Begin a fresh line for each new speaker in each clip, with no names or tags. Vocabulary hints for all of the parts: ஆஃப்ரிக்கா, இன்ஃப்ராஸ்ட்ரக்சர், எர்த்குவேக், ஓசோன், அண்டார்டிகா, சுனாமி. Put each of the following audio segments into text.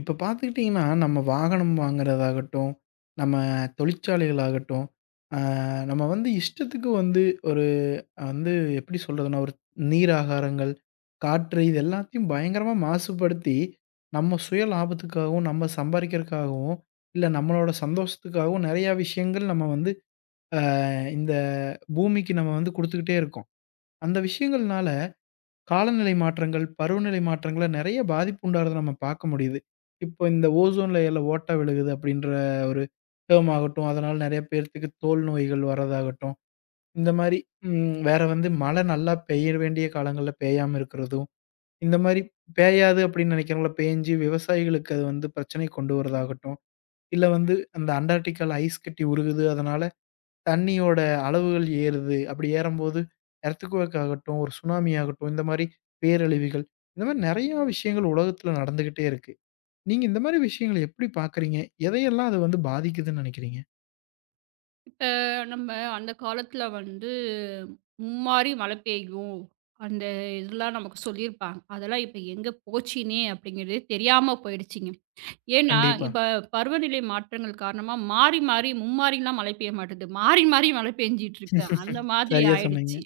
இப்ப பார்த்துக்கிட்டிங்கன்னா, நம்ம வாகனம் வாங்குறதாகட்டும், நம்ம தொழிற்சாலைகளாகட்டும், அ நம்ம வந்து இஷ்டத்துக்கு வந்து ஒரு வந்து எப்படி சொல்றதுன்னா, ஒரு நீர் ஆகாரங்கள், காற்று இது எல்லாத்தையும் பயங்கரமா மாசுபடுத்தி, நம்ம சுய லாபத்துக்காகவும், நம்ம சம்பாரிக்கிறதுக்காகவும், இல்ல நம்மளோட சந்தோஷத்துக்காகவும் நெறையா விஷயங்கள் நம்ம வந்து அ இந்த பூமிக்கு நம்ம வந்து குடுத்துக்கிட்டே இருக்கோம். அந்த விஷயங்கள்னால காலநிலை மாற்றங்கள், பருவநிலை மாற்றங்கள்ல நெறைய பாதிப்பு உண்டாகுறத நம்ம பார்க்க முடியுது. இப்போ இந்த ஓசோன் லேயர்ல ஓட்டை விழுகுது அப்படின்ற ஒரு டெர்ம் ஆகட்டும், அதனால நெறைய பேர்த்துக்கு தோல் நோய்கள் வரதாகட்டும், இந்த மாரி வேற வந்து மழை நல்லா பெய்ய வேண்டிய காலங்கள்ல பெய்யாம இருக்கிறதும், இந்த மாரி பெய்யாது அப்படின்னு நெனைக்கிறவங்கள பேஞ்சு விவசாயிகளுக்கு அது வந்து பிரச்சனை கொண்டு வரதாகட்டும், இல்ல வந்து அந்த அண்டார்டிகால ஐஸ் கட்டி உருகுது. அதனால தண்ணியோட அளவுகள் ஏறுது. அப்படி ஏறம்போது எர்த்குவேக் ஆகட்டும், ஒரு சுனாமி ஆகட்டும், இந்த மாரி பேரழிவுகள், இந்த மாரி நெறையா விஷயங்கள் உலகத்துல நடந்துகிட்டே இருக்கு. நீங்க இந்த மாரி விஷயங்கள எப்படி பார்க்குறீங்க? எதையெல்லாம் அது வந்து பாதிக்குதுன்னு நெனைக்கிறீங்க?
இப்ப நம்ம அந்த காலத்துல வந்து மும்மாரி மழை பெய்யும். அந்த இதெல்லாம் நமக்கு சொல்லியிருப்பாங்க. அதெல்லாம் இப்ப எங்க போச்சுன்னே அப்படிங்கிறதே தெரியாம போயிடுச்சுங்க. ஏன்னா,
கண்டிப்பா.
இப்ப பருவநிலை மாற்றங்கள் காரணமா மாறி, மாறி மும்மாரிலாம் மழை பெய்ய மாட்டேங்குது. மாறி, மாறி மழை பெஞ்சிட்டு இருக்கு. அந்த மாதிரி
சரியா சொன்னீங்க.
ஆயிடுச்சு.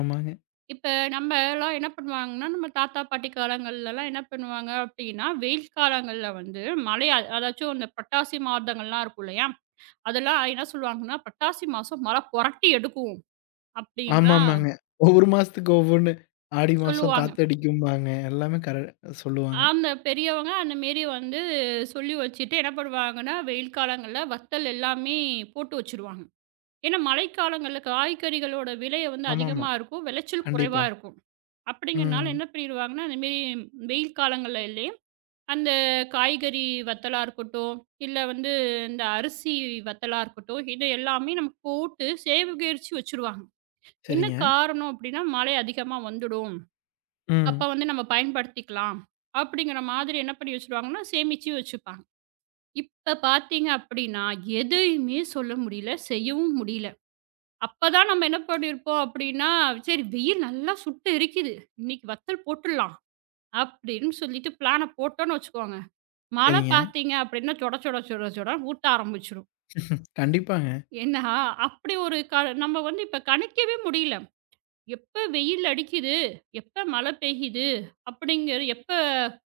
ஆமாங்க.
இப்ப நம்மலாம் என்ன பண்ணுவாங்கன்னா, நம்ம தாத்தா, பாட்டி காலங்கள்லலாம் என்ன பண்ணுவாங்க அப்படின்னா, வெயில் காலங்கள்ல வந்து மழை அதாச்சும் இந்த புரட்டாசி மாதங்கள்லாம் இருக்கும் இல்லையா? அதெல்லாம் என்ன சொல்லுவாங்கன்னா, "பட்டாசி மாசம் மரம் பொரட்டி எடுக்கும்" அப்படின்லாம்
ஆமாமாங்க. ஒவ்வொரு மாசத்துக்கு ஒவ்வொன்னு. ஆடி மாசம்
சொல்லுவாங்க.
காத்தடிக்கும்பாங்க. எல்லாமே சொல்லுவாங்க.
அந்த பெரியவங்க அந்த மேரி வந்து சொல்லி வச்சுட்டு என்ன பண்ணுவாங்கன்னா, வெயில் காலங்கள்ல வத்தல் எல்லாமே போட்டு வச்சுருவாங்க. ஏன்னா, மழைக்காலங்கள்ல காய்கறிகளோட விலைய வந்து
ஆமாமா.
அதிகமா இருக்கும். விளைச்சல்
கண்டிப்பா.
குறைவா இருக்கும். அப்படிங்கிறனால
ம்.
என்ன பண்ணிருவாங்கன்னா, அந்த மேரி வெயில் காலங்கள்லலே அந்த காய்கறி வத்தலா இருக்கட்டும், இல்ல வந்து இந்த அரிசி வத்தலா இருக்கட்டும், இது எல்லாமே நமக்கு போட்டு சேகரிச்சு வச்சுருவாங்க. என்ன
சரிங்க.
காரணம் அப்படின்னா, மழை அதிகமா வந்துடும். அப்ப
ம்.
வந்து நம்ம பயன்படுத்திக்கலாம். அப்படிங்கிற மாதிரி என்ன பண்ணி வச்சுருவாங்கன்னா, சேமிச்சு வச்சுப்பாங்க. இப்ப பார்த்தீங்க அப்படின்னா, எதையுமே சொல்ல முடியல. செய்யவும் முடியல. அப்பதான் நம்ம என்ன பண்ணியிருப்போம் அப்படின்னா, சரி வெயில் நல்லா சுட்டு எரிக்குது. இன்னைக்கு வத்தல் போட்டுடலாம். அப்படின்னு சொல்லிட்டு பிளான போட்டோம்னு வச்சுக்கோங்க. மழை
சரிங்க.
பார்த்தீங்க அப்படின்னா, சொட சொட சொட சொடன்னு ஊத்த ஆரம்பிச்சுரும்.
கண்டிப்பாங்க.
ஏன்னா, அப்படி ஒரு க நம்ம வந்து இப்ப கணிக்கவே முடியல. எப்ப வெயில் அடிக்குது, எப்ப மழை பெய்யுது, அப்படிங்கிற எப்ப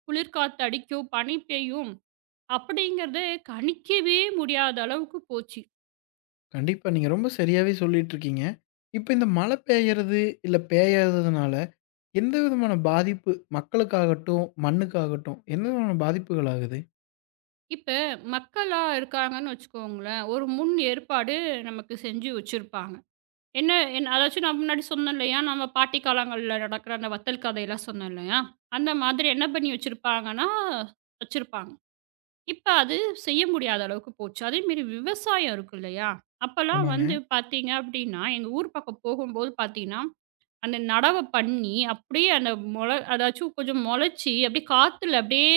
குளிர்காத்து அடிக்கும், பனி பெய்யும் அப்படிங்கிறத கணிக்கவே முடியாத அளவுக்கு போச்சு.
கண்டிப்பா. நீங்க ரொம்ப சரியாவே சொல்லிட்டுருக்கீங்க. இப்ப இந்த மழை பெய்யறது, இல்ல பெய்யாததுனால எந்த விதமான பாதிப்பு மக்களுக்காகட்டும், மண்ணுக்காகட்டும் எந்த விதமான பாதிப்புகள் ஆகுது?
இப்ப மக்களா இருக்காங்கன்னு வச்சுக்கோங்களேன், ஒரு முன் ஏற்பாடு நமக்கு செஞ்சு வச்சிருப்பாங்க. என்ன என் அதாச்சும் நான் முன்னாடி சொன்னேன் இல்லையா, நம்ம பாட்டி காலங்கள்ல நடக்கிற அந்த வத்தல் கதையெல்லாம் சொன்னேன் இல்லையா, அந்த மாதிரி என்ன பண்ணி வச்சிருப்பாங்கன்னா, வச்சிருப்பாங்க. இப்ப அது செய்ய முடியாத அளவுக்கு போச்சு. அதேமாரி விவசாயம் இருக்கு இல்லையா? அப்பலாம் வந்து
ஆமாங்க.
பார்த்தீங்க அப்டின்னா, எங்க ஊர் பக்கம் போகும்போது பார்த்தீங்கன்னா, அந்த நடவு பண்ணி, அப்படியே அந்த மொள அதாச்சும் கொஞ்சம் மொளச்சு, அப்படியே காத்துல அப்படியே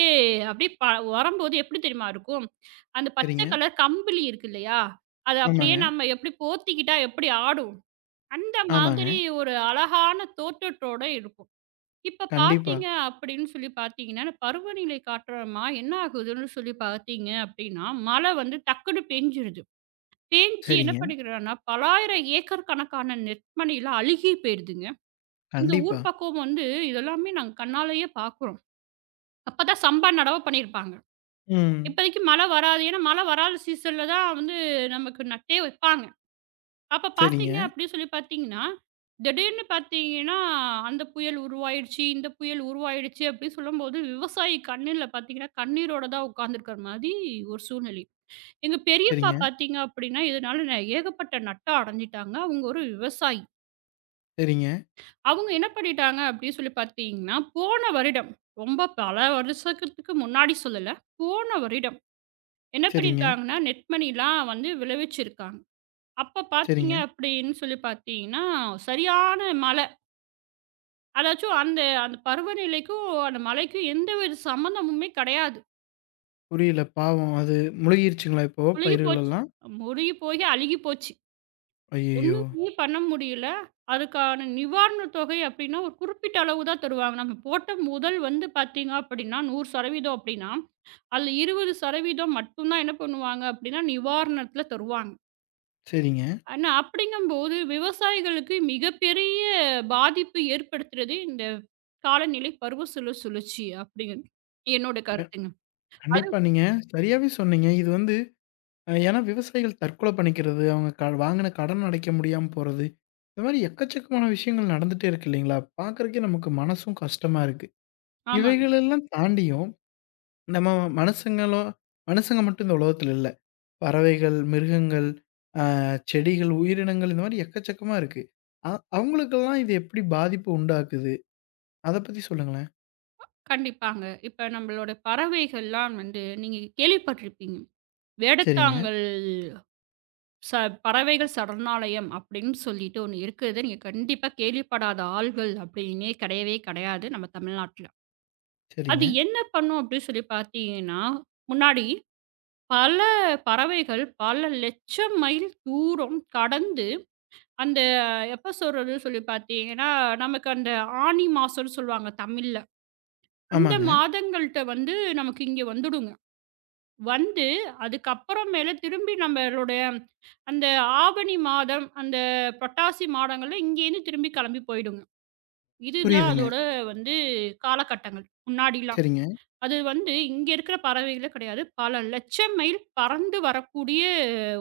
அப்படியே ப வரும்போது எப்படி தெரியுமா இருக்கும்? அந்த பச்சை
சரிங்க.
கலர் கம்பளி இருக்கு இல்லையா? அத அப்படியே
ஆமாங்க.
நம்ம எப்படி போத்திக்கிட்டா எப்படி ஆடும்? அந்த
ஆமாங்க.
மாதிரி ஒரு அழகான தோற்றத்தோட இருக்கும். இப்ப
கண்டிப்பா.
பார்த்தீங்க அப்படின்னு சொல்லி பார்த்தீங்கன்னா, இந்த பருவநிலை காற்றமா என்ன ஆகுதுன்னு சொல்லி பார்த்தீங்க அப்படின்னா, மழை வந்து டக்குன்னு பெஞ்சிருது. பேஞ்சு என்ன
சரிங்க.
பண்ணிக்கிறான்னா, பலாயிரம் ஏக்கர் கணக்கான நெற்மணிலாம் அழுகி போயிருதுங்க. எங்க
கண்டிப்பா.
ஊர் பக்கம் வந்து இதெல்லாமே நாங்க கண்ணாலேயே பார்க்குறோம். அப்பதான் சம்பா நடவு பண்ணியிருப்பாங்க.
ம்.
இப்போதைக்கு மழை வராது. ஏன்னா மழை வராத சீசன்ல தான் வந்து நமக்கு நட்டே வைப்பாங்க. அப்ப
சரிங்க.
பார்த்தீங்க அப்படின்னு சொல்லி பார்த்தீங்கன்னா, திடீர்னு பார்த்தீங்கன்னா, அந்த புயல் உருவாயிடுச்சு, இந்த புயல் உருவாயிடுச்சு அப்படின்னு சொல்லும்போது, விவசாயி கண்ணுல பார்த்தீங்கன்னா, கண்ணீரோட தான் உட்கார்ந்துருக்கிற மாரி ஒரு சூழ்நிலை. எங்க பெரியப்பா
சரிங்க.
பார்த்தீங்க அப்படின்னா, இதனால ஏகப்பட்ட நட்டம் அடைஞ்சிட்டாங்க. அவங்க ஒரு விவசாயி.
சரிங்க.
அவங்க என்ன பண்ணிட்டாங்க அப்படின்னு சொல்லி பார்த்தீங்கன்னா, போன வருடம் ரொம்ப பல வருஷத்துக்கு முன்னாடி சொல்லல, போன வருடம் என்ன
சரிங்க.
பண்ணியிருக்காங்கன்னா, நெற்மணிலாம் வந்து விளைவிச்சிருக்காங்க. அப்ப பார்த்தீங்க
சரிங்க.
அப்படின்னு சொல்லி பார்த்தீங்கன்னா, சரியான மழை. அதாச்சும் அந்த அந்த பருவநிலைக்கும், அந்த மழைக்கும் எந்த ஒரு சம்மந்தமுமே கிடையாது.
புரியல. பாவம் அது முழுகிருச்சுங்களா இப்போ
முழுகி
பயிர்கள்
போச்சு.
எல்லாம்?
முழுகி போய் அழுகி போச்சு.
ஐயய்யோ!
ஒண்ணுமே பண்ண முடியல. அதுக்கான நிவாரண தொகை அப்படின்னா, ஒரு குறிப்பிட்ட அளவு தான் தருவாங்க. நம்ம போட்ட முதல் வந்து பார்த்தீங்க அப்படின்னா, 100% அப்படின்னா, அதில 20% மட்டும் தான் என்ன பண்ணுவாங்க அப்படின்னா, நிவாரணத்தில தருவாங்க.
சரிங்க.
ஆனா, அப்படிங்கும்போது விவசாயிகளுக்கு மிகப்பெரிய பாதிப்பு ஏற்படுத்துறது இந்த காலநிலை பருவ சுழற்சி அப்படிங்கிறது என்னோட கருத்துங்க.
கண்டிப்பா நீங்க சரியாவே சொன்னீங்க. இது வந்து ஏன்னா விவசாயிகள் தற்கொலை பண்ணிக்கிறது, அவங்க வாங்கின கடன் அடைக்க முடியாம போறது, இந்த மாரி எக்கச்சக்கமான விஷயங்கள் நடந்துட்டே இருக்கு இல்லைங்களா? பார்க்கறக்கே நமக்கு மனசும் கஷ்டமா இருக்கு.
ஆமாங்க.
இவைகளெல்லாம் தாண்டியும் நம்ம மனுஷங்களோ மனுஷங்க மட்டும் இந்த உலகத்துல இல்ல. பறவைகள், மிருகங்கள், அ செடிகள், உயிரினங்கள் இந்த மாரி எக்கச்சக்கமா இருக்கு. அ அவங்களுக்கெல்லாம் இது எப்படி பாதிப்பு உண்டாக்குது? அத பத்தி சொல்லுங்களேன்.
கண்டிப்பாங்க. இப்ப நம்மளோட பறவைகள்லாம் வந்து நீங்க கேள்விப்பட்டிருப்பீங்க.
சரிங்க,
வேடத்தாங்கல் ச பறவைகள் சரணாலயம் அப்படின்னு சொல்லிட்டு ஒண்ணு இருக்குது. நீங்க கண்டிப்பா கேள்விப்படாத ஆள்கள் அப்படின்னே கிடையவே கிடையாது நம்ம தமிழ்நாட்ல. அது
சரிங்க.
என்ன பண்ணும் அப்படின்னு சொல்லி பார்த்தீங்கன்னா, முன்னாடி பல பறவைகள் பல லட்சம் மைல் தூரம் கடந்து அந்த எப்ப சொல்றதுன்னு சொல்லி பார்த்தீங்கன்னா, நமக்கு அந்த ஆனி மாசம்ன்னு சொல்லுவாங்க தமிழ்ல. அந்த
ஆமாங்க.
மாதங்கள்ட்ட வந்து நமக்கு இங்க வந்துடுங்க. வந்து அதுக்கப்புறமேல திரும்பி நம்மளுடைய அந்த ஆவணி மாதம், அந்த புரட்டாசி மாதங்கள்ல இங்கேருந்து திரும்பி கிளம்பி போயிடுங்க. இதுதான்
புரியுதுங்க.
அதோட வந்து காலகட்டங்கள். முன்னாடிலாம்.
சரிங்க.
அது வந்து இங்க இருக்கிற பறவைகளே கிடையாது. பல லட்சம் மைல் பறந்து வரக்கூடிய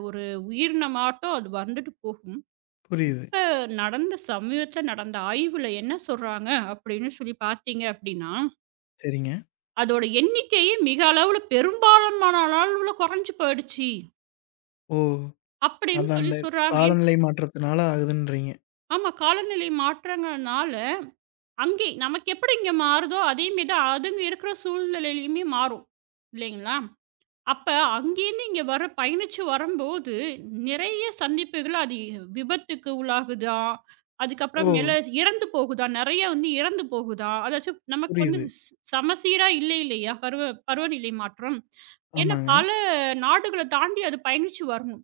ஒரு உயிரினமாட்டம் அது வந்துட்டு போகும்.
புரியுது.
இப்ப சமீபத்துல நடந்த ஆய்வுல என்ன சொல்றாங்க அப்படின்னு சொல்லி பார்த்தீங்க அப்படின்னா,
சரிங்க.
அதோட எண்ணிக்கையே மிக அளவுல பெரும்பாலான அளவுல குறைஞ்சு போயிடுச்சு.
ஓ!
அப்படின்னு
அது
சொல்லி
அந்த
சொல்றாங்க.
காலநிலை மாற்றத்தினால ஆகுதுன்றீங்க.
ஆமா காலநிலை மாற்றங்கள்னால, அங்கே நமக்கு எப்படி இங்க மாறுதோ அதே மாரி தான் அதுங்க இருக்கிற சூழ்நிலையிலயுமே மாறும். இல்லைங்களா? அப்ப அங்கேருந்து இங்க வர பயணிச்சு வரம்போது, நிறைய சந்திப்புகள் அது விபத்துக்கு உள்ளாகுதா?
ஓ!
அதுக்கப்புறமேல இறந்து போகுதா? நெறைய வந்து இறந்து போகுதா? அதாச்சும் நமக்கு வந்து
புரியுது.
சமசீரா இல்ல இல்லையா? பருவநிலை மாற்றம். ஏன்னா
ஆமாங்க.
பல நாடுகள தாண்டி அது பயணிச்சு வரணும்.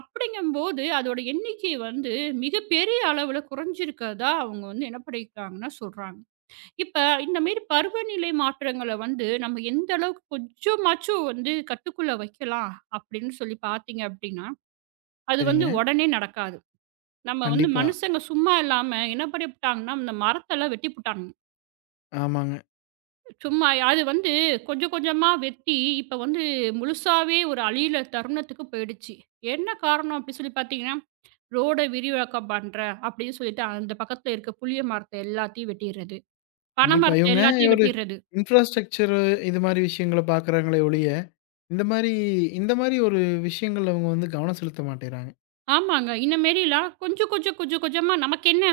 அப்படிங்கும்போது அதோட எண்ணிக்கை வந்து மிகப்பெரிய அளவுல குறைஞ்சிருக்கிறதா அவங்க வந்து என்ன பண்ணியிருக்காங்கன்னா சொல்றாங்க. இப்ப இந்த மாரி பருவநிலை மாற்றங்கள வந்து நம்ம எந்த அளவுக்கு கொஞ்சமாச்சும் வந்து கட்டுக்குள்ள வைக்கலாம் அப்படின்னு சொல்லி பார்த்தீங்க அப்படின்னா, அது வந்து
சரிங்க.
உடனே நடக்காது. நம்ம வந்து
கண்டிப்பா.
மனுஷங்க சும்மா இல்லாம என்ன பண்ணிப்புட்டாங்கன்னா, இந்த மரத்தெல்லாம் வெட்டிப்புட்டாங்க.
ஆமாங்க.
சும்மா அது வந்து கொஞ்சம் கொஞ்சமா வெட்டி, இப்ப வந்து முழுசாவே ஒரு அழியிற தருணத்துக்கு போயிடுச்சு. என்ன காரணம் அப்படி சொல்லி பார்த்தீங்கன்னா, ரோட விரிவாக்கம் பண்றேன் அப்படின்னு சொல்லிட்டு, அந்த பக்கத்துல இருக்க புளிய மரத்த எல்லாத்தையும் வெட்டிர்றது. பனை
கண்டிப்பா.
மரத்த
இவங்க
எல்லாத்தையும்
ஒரு
வெட்டிர்றது.
இன்ஃப்ராஸ்ட்ரக்சர் இது மாரி விஷயங்கள பார்க்குறாங்களே ஒழிய, இந்த மாரி இந்த மாரி ஒரு விஷயங்கள்ல அவங்க வந்து கவனம் செலுத்த மாட்டேங்கிறாங்க.
ஆமாங்க. இந்த மேரிலாம் கொஞ்சம் கொஞ்சம் கொஞ்சம் கொஞ்சமா நமக்கென்ன?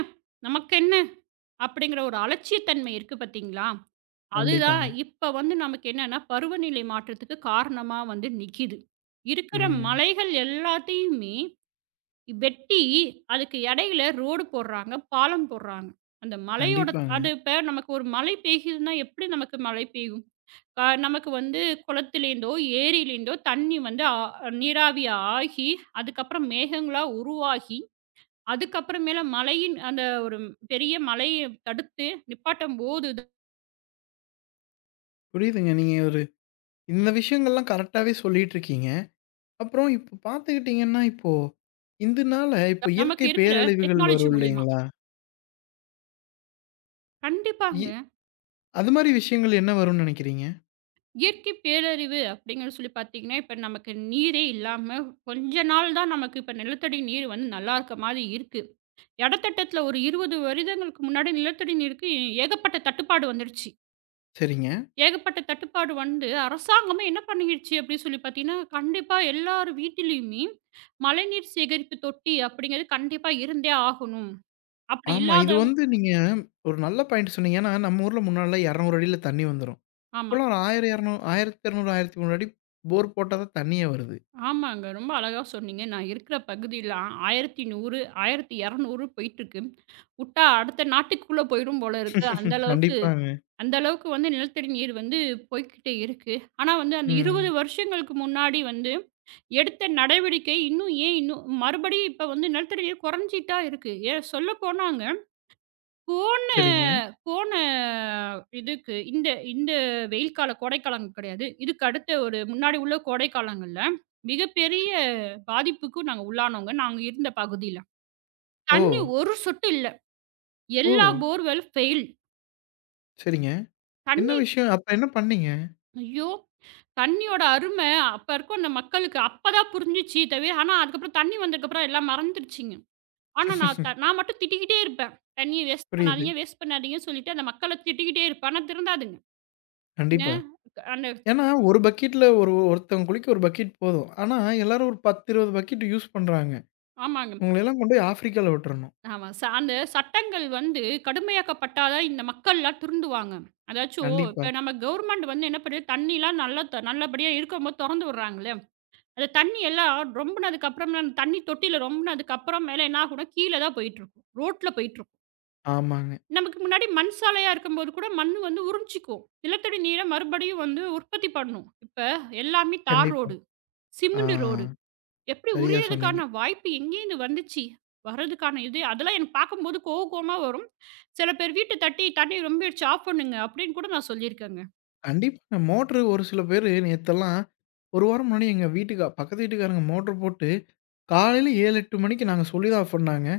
நமக்கென்ன? அப்படிங்கிற ஒரு அலட்சியத்தன்மை இருக்கு பார்த்தீங்களா? அதுதான்
கண்டிப்பாங்க.
இப்ப வந்து நமக்கு என்னன்னா, பருவநிலை மாற்றத்துக்கு காரணமா வந்து நிக்கிது. இருக்கிற
ம்.
மலைகள் எல்லாத்தையுமே வெட்டி, அதுக்கு இடையில ரோடு போடுறாங்க, பாலம் போடுறாங்க. அந்த மலையோட
கண்டிப்பாங்க.
அது இப்ப நமக்கு ஒரு மழை பெய்யுதுன்னா, எப்படி நமக்கு மழை பெய்யும்? நமக்கு வந்து குளத்திலேருந்தோ, ஏரியிலேருந்தோ தண்ணி வந்து நீராவி ஆகி, அதுக்கப்புறம் மேகங்களா உருவாகி அதுக்கப்புறமேல மழையின் அந்த ஒரு பெரிய மழைய தடுத்து நிப்பாட்டும்போது தான்
புரியுதுங்க. நீங்க ஒரு இந்த விஷயங்கள்லாம் கரெக்டாவே சொல்லிட்டு இருக்கீங்க. அப்புறம் இப்ப பார்த்துக்கிட்டீங்கன்னா, இப்போ இதனால இப்போ
நமக்கு
இயற்கை
இருக்கிற
பேரழிவுகள்
டெக்னாலஜி
வரும்
மூலியமா.
இல்லைங்களா? இ
கண்டிப்பாங்க.
அது மாரி விஷயங்கள் என்ன வரும்னு நினைக்கிறீங்க?
இயற்கை பேரறிவு அப்படிங்கன்னு சொல்லி பார்த்தீங்கன்னா, இப்ப நமக்கு நீரே இல்லாம கொஞ்ச நாள் தான் நமக்கு இப்ப நிலத்தடி நீர் வந்து நல்லா இருக்க மாரி இருக்கு. எடத்திட்டத்துல ஒரு 20 வருடங்களுக்கு முன்னாடி நிலத்தடி நீருக்கு ஏகப்பட்ட தட்டுப்பாடு வந்துருச்சு.
சரிங்க.
ஏகப்பட்ட தட்டுப்பாடு வந்து அரசாங்கமே என்ன பண்ணிடுச்சு அப்படின்னு சொல்லி பார்த்தீங்கன்னா, கண்டிப்பா எல்லார் வீட்டிலயுமே மழைநீர் சேகரிப்பு தொட்டி அப்படிங்கிறது கண்டிப்பா இருந்தே ஆகணும். அப்படி
ஆமா. இது
இல்லாதவங்க
வந்து நீங்க ஒரு நல்ல பாயிண்ட் சொன்னீங்க. ஏன்னா, நம்ம ஊர்ல முன்னாடிலாம் 200 அடியில தண்ணி வந்துரும்.
ஆமா.
இப்போலாம் ஒரு 1000, 200 1200, 1300 அடி போர் போட்டா தான் தண்ணியே வருது.
ஆமாங்க. ரொம்ப அழகா சொன்னீங்க. நான் இருக்கிற பகுதியில 1100, 1200 போயிட்டுருக்கு. வுட்டா அடுத்த நாட்டுக்குள்ள போயிரும் போல இருக்கு. அந்த அளவுக்கு
கண்டிப்பாங்க.
அந்த அளவுக்கு வந்து நிலத்தடி நீர் வந்து போய்க்கிட்டே இருக்கு. ஆனா வந்து அந்த 20
ம்.
வருஷங்களுக்கு முன்னாடி வந்து எடுத்த நடவடிக்கை இன்னும் மறுபடியும் இப்ப வந்து நிலத்தடி நீர் குறைஞ்சிட்டா இருக்கு. ஏன் சொல்லப்போனாங்க போன
சரிங்க.
போன இதுக்கு இந்த இந்த வெயில் கால கோடைக்காலம் கிடையாது. இதுக்கு அடுத்த ஒரு முன்னாடி உள்ள கோடைக்காலங்கள்ல, மிகப்பெரிய பாதிப்புக்கு நாங்க உள்ளானோங்க. நாங்க இருந்த பகுதியில.
ஓ!
தண்ணி ஒரு சொட்டு இல்ல.
ஓ!
எல்லா போர்வெல் ஃபெயில்.
சரிங்க. என்ன
தண்ணி
விஷயம்? அப்ப என்ன பண்ணீங்க?
ஐயோ! தண்ணியோட அரும அப்ப இருக்கும் அந்த மக்களுக்கு. அப்பதான் புரிஞ்சுச்சு தவிர ஆனா அதுக்கப்புறம் தண்ணி வந்ததுக்கப்புறம் எல்லாம் மறந்துருச்சுங்க. ஆனா நான் மட்டும் திட்டிக்கிட்டே இருப்பேன். தண்ணிய வேஸ்ட்
புரியுது.
பண்ணாதீங்க, வேஸ்ட் பண்ணாதீங்கன்னு சொல்லிட்டு அந்த மக்கள திட்டிக்கிட்டே இருப்பேன். ஆனா திருந்தாதுங்க. என்ன
கண்டிப்பா.
அந்த
ஏன்னா, ஒரு பக்கெட்ல ஒரு ஒருத்தவங்க குளிக்க ஒரு பக்கெட் போதும். ஆனா, எல்லாரும் ஒரு 10, 20 பக்கெட் யூஸ் பண்றாங்க.
ஆமாங்க.
உங்களயெல்லாம் கொண்டு போய் ஆஃப்ரிக்கால விட்டுறணும்.
ஆமா. அந்த சட்டங்கள் வந்து கடுமையாக்கப்பட்டா தான் இந்த மக்கள்லாம் திருந்துவாங்க. அதாச்சும்
கண்டிப்பா.
இப்ப நம்ம கவர்மெண்ட் வந்து என்ன பண்ணுது, தண்ணிலாம் நல்லா த நல்லபடியா இருக்கும்போது தொறந்து விடுறாங்கல்ல. அந்த தண்ணி எல்லாம் ரொம்புனதுக்கு அப்புறம்லாம் அந்த தண்ணி தொட்டியில ரொம்புனதுக்கு அப்புறம் மேல என்ன ஆகும்னா, கீழ தான் போயிட்டுருக்கும். ரோட்ல போயிட்டுருக்கும்.
ஆமாங்க.
நமக்கு முன்னாடி மண் சாலையா இருக்கும்போது கூட மண் வந்து உறிஞ்சிக்கும். நிலத்தடி நீர மறுபடியும் வந்து உற்பத்தி பண்ணும். இப்ப எல்லாமே தார்
கண்டிப்பா.
ரோடு,
ஆ.
Cement road. எப்படி
சரியா சொன்னீங்க.
உரியதுக்கான வாய்ப்பு எங்கேருந்து வந்துச்சு? வர்றதுக்கான இது அதெல்லாம் எனக்கு பார்க்கும்போது கோவமா வரும். சில பேர் வீட்ட தட்டி, "தண்ணி ரொம்பிடுச்சு ஆஃப் பண்ணுங்க" அப்படின்னு கூட நான் சொல்லியிருக்கேங்க.
கண்டிப்பாங்க. மோட்டரு ஒரு சில பேரு நேத்தெல்லாம், ஒரு வாரம் முன்னாடி எங்க வீட்டுக்கா பக்கத்து வீட்டுக்காரங்க மோட்டர் போட்டு, காலையில 7, 8 மணிக்கு நாங்க சொல்லி தான் ஆஃப் பண்ணாங்க.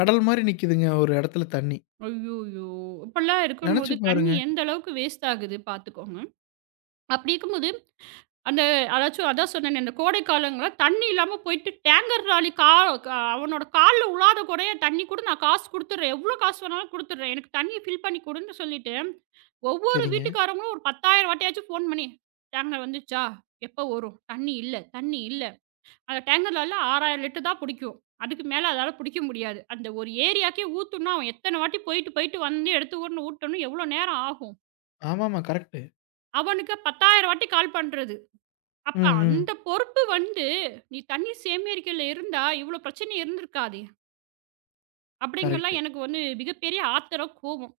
கடல் மாரி நிக்குதுங்க ஒரு இடத்துல தண்ணி.
ஐய்யயோ! இப்படிலாம்
நெனச்சு
இருக்கும்போது
பாருங்க.
தண்ணி எந்த அளவுக்கு வேஸ்ட் ஆகுது பார்த்துக்கோங்க. அப்படி இருக்கும்போது அந்த அதாச்சும் அதான் சொன்னேனே, அந்த கோடை காலங்கள்ல தண்ணி இல்லாம போயிட்டு டேங்கர் லாரி கா க அவனோட கால்ல உழாத குறைய தண்ணி கூட நான் காசு குடுத்துடுறேன். எவ்வளோ காசு வேணாலும் குடுத்துடுறேன். எனக்கு தண்ணிய ஃபில் பண்ணி குடுன்னு சொல்லிட்டு, ஒவ்வொரு
சரிங்க.
வீட்டுக்காரங்களும் ஒரு 10,000 வாட்டியாச்சும் ஃபோன் பண்ணி, "டேங்கர் வந்துச்சா? எப்போ வரும்? தண்ணி இல்ல, தண்ணி இல்ல." அந்த டேங்கர் லாரில 6,000 லிட்டர் தான் புடிக்கும். அதுக்கு மேல அதால புடிக்க முடியாது. அந்த ஒரு ஏரியாக்கே ஊத்தணும்னா, அவன் எத்தன வாட்டி போயிட்டு, போயிட்டு வந்து எடுத்து ஊர்ன்னு ஊட்டணும் எவ்வளோ நேரம் ஆகும்?
ஆமாமா கரெக்ட்டு.
அவனுக்கு 10,000 வாட்டி கால் பண்றது. அப்ப
ம், ம்.
அந்த பொறுப்பு வந்து, "நீ தண்ணீ சேமியரிக்கையில இருந்தா, இவ்ளோ பிரச்சனை இருந்திருக்காதே!"
கரெக்ட்டு,
அப்படிங்கலாம் எனக்கு வந்து மிகப்பெரிய ஆத்திரம், கோவம்.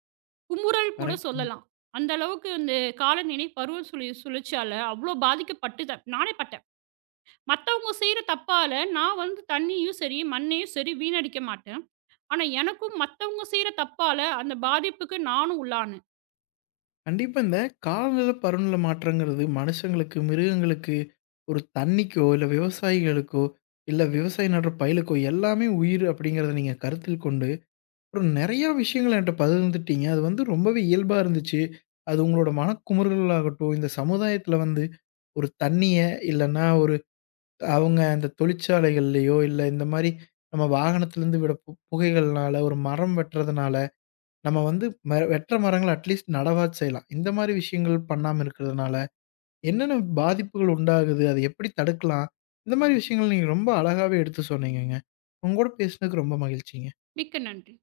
குமுறல் கூட
கரெக்ட்டுங்க.
சொல்லலாம். அந்த அளவுக்கு இந்த காலநிலை பருவ சுழற்சியால அவ்ளோ பாதிக்கப்பட்டுட்டேன். நானே பட்டேன். மத்தவங்க செய்ற தப்பால, நான் வந்து தண்ணியும் சரி, மண்ணையும் சரி வீணடிக்க மாட்டேன். ஆனா எனக்கும் மத்தவங்க செய்ற தப்பால, அந்த பாதிப்புக்கு நானும் உள்ளானேன்.
கண்டிப்பா இந்த காலநிலை பருவநிலை மாற்றங்கிறது மனுஷங்களுக்கு, மிருகங்களுக்கு, ஒரு தண்ணிக்கோ, இல்ல விவசாயிகளுக்கோ, இல்ல விவசாயம் நடுற பயிலுக்கோ எல்லாமே உயிர் அப்படிங்கிறத நீங்க கருத்தில் கொண்டு அப்புறம் நெறையா விஷயங்கள் என்ட்ட பகிர்ந்துட்டீங்க. அது வந்து ரொம்பவே இயல்பா இருந்துச்சு. அது உங்களோட மனக்குமுறல்களாகட்டும், இந்த சமுதாயத்தில வந்து ஒரு தண்ணிய இல்லன்னா ஒரு அவங்க அந்த தொழிற்சாலைகள்லயோ, இல்ல இந்த மாரி நம்ம வாகனத்திலருந்து விட புகைகள்னால, ஒரு மரம் வெட்டுறதுனால, நம்ம வந்து வெட்டுற மரங்கள அட்லீஸ்ட் நடவாது செய்யலாம். இந்த மாரி விஷயங்கள் பண்ணாம இருக்கிறதுனால, என்னென்ன பாதிப்புகள் உண்டாகுது? அத எப்படி தடுக்கலாம்? இந்த மாரி விஷயங்கள் நீங்க ரொம்ப அழகாவே எடுத்து சொன்னீங்கங்க. உங்க கூட பேசினதுக்கு ரொம்ப மகிழ்ச்சிங்க.
மிக்க நன்றி.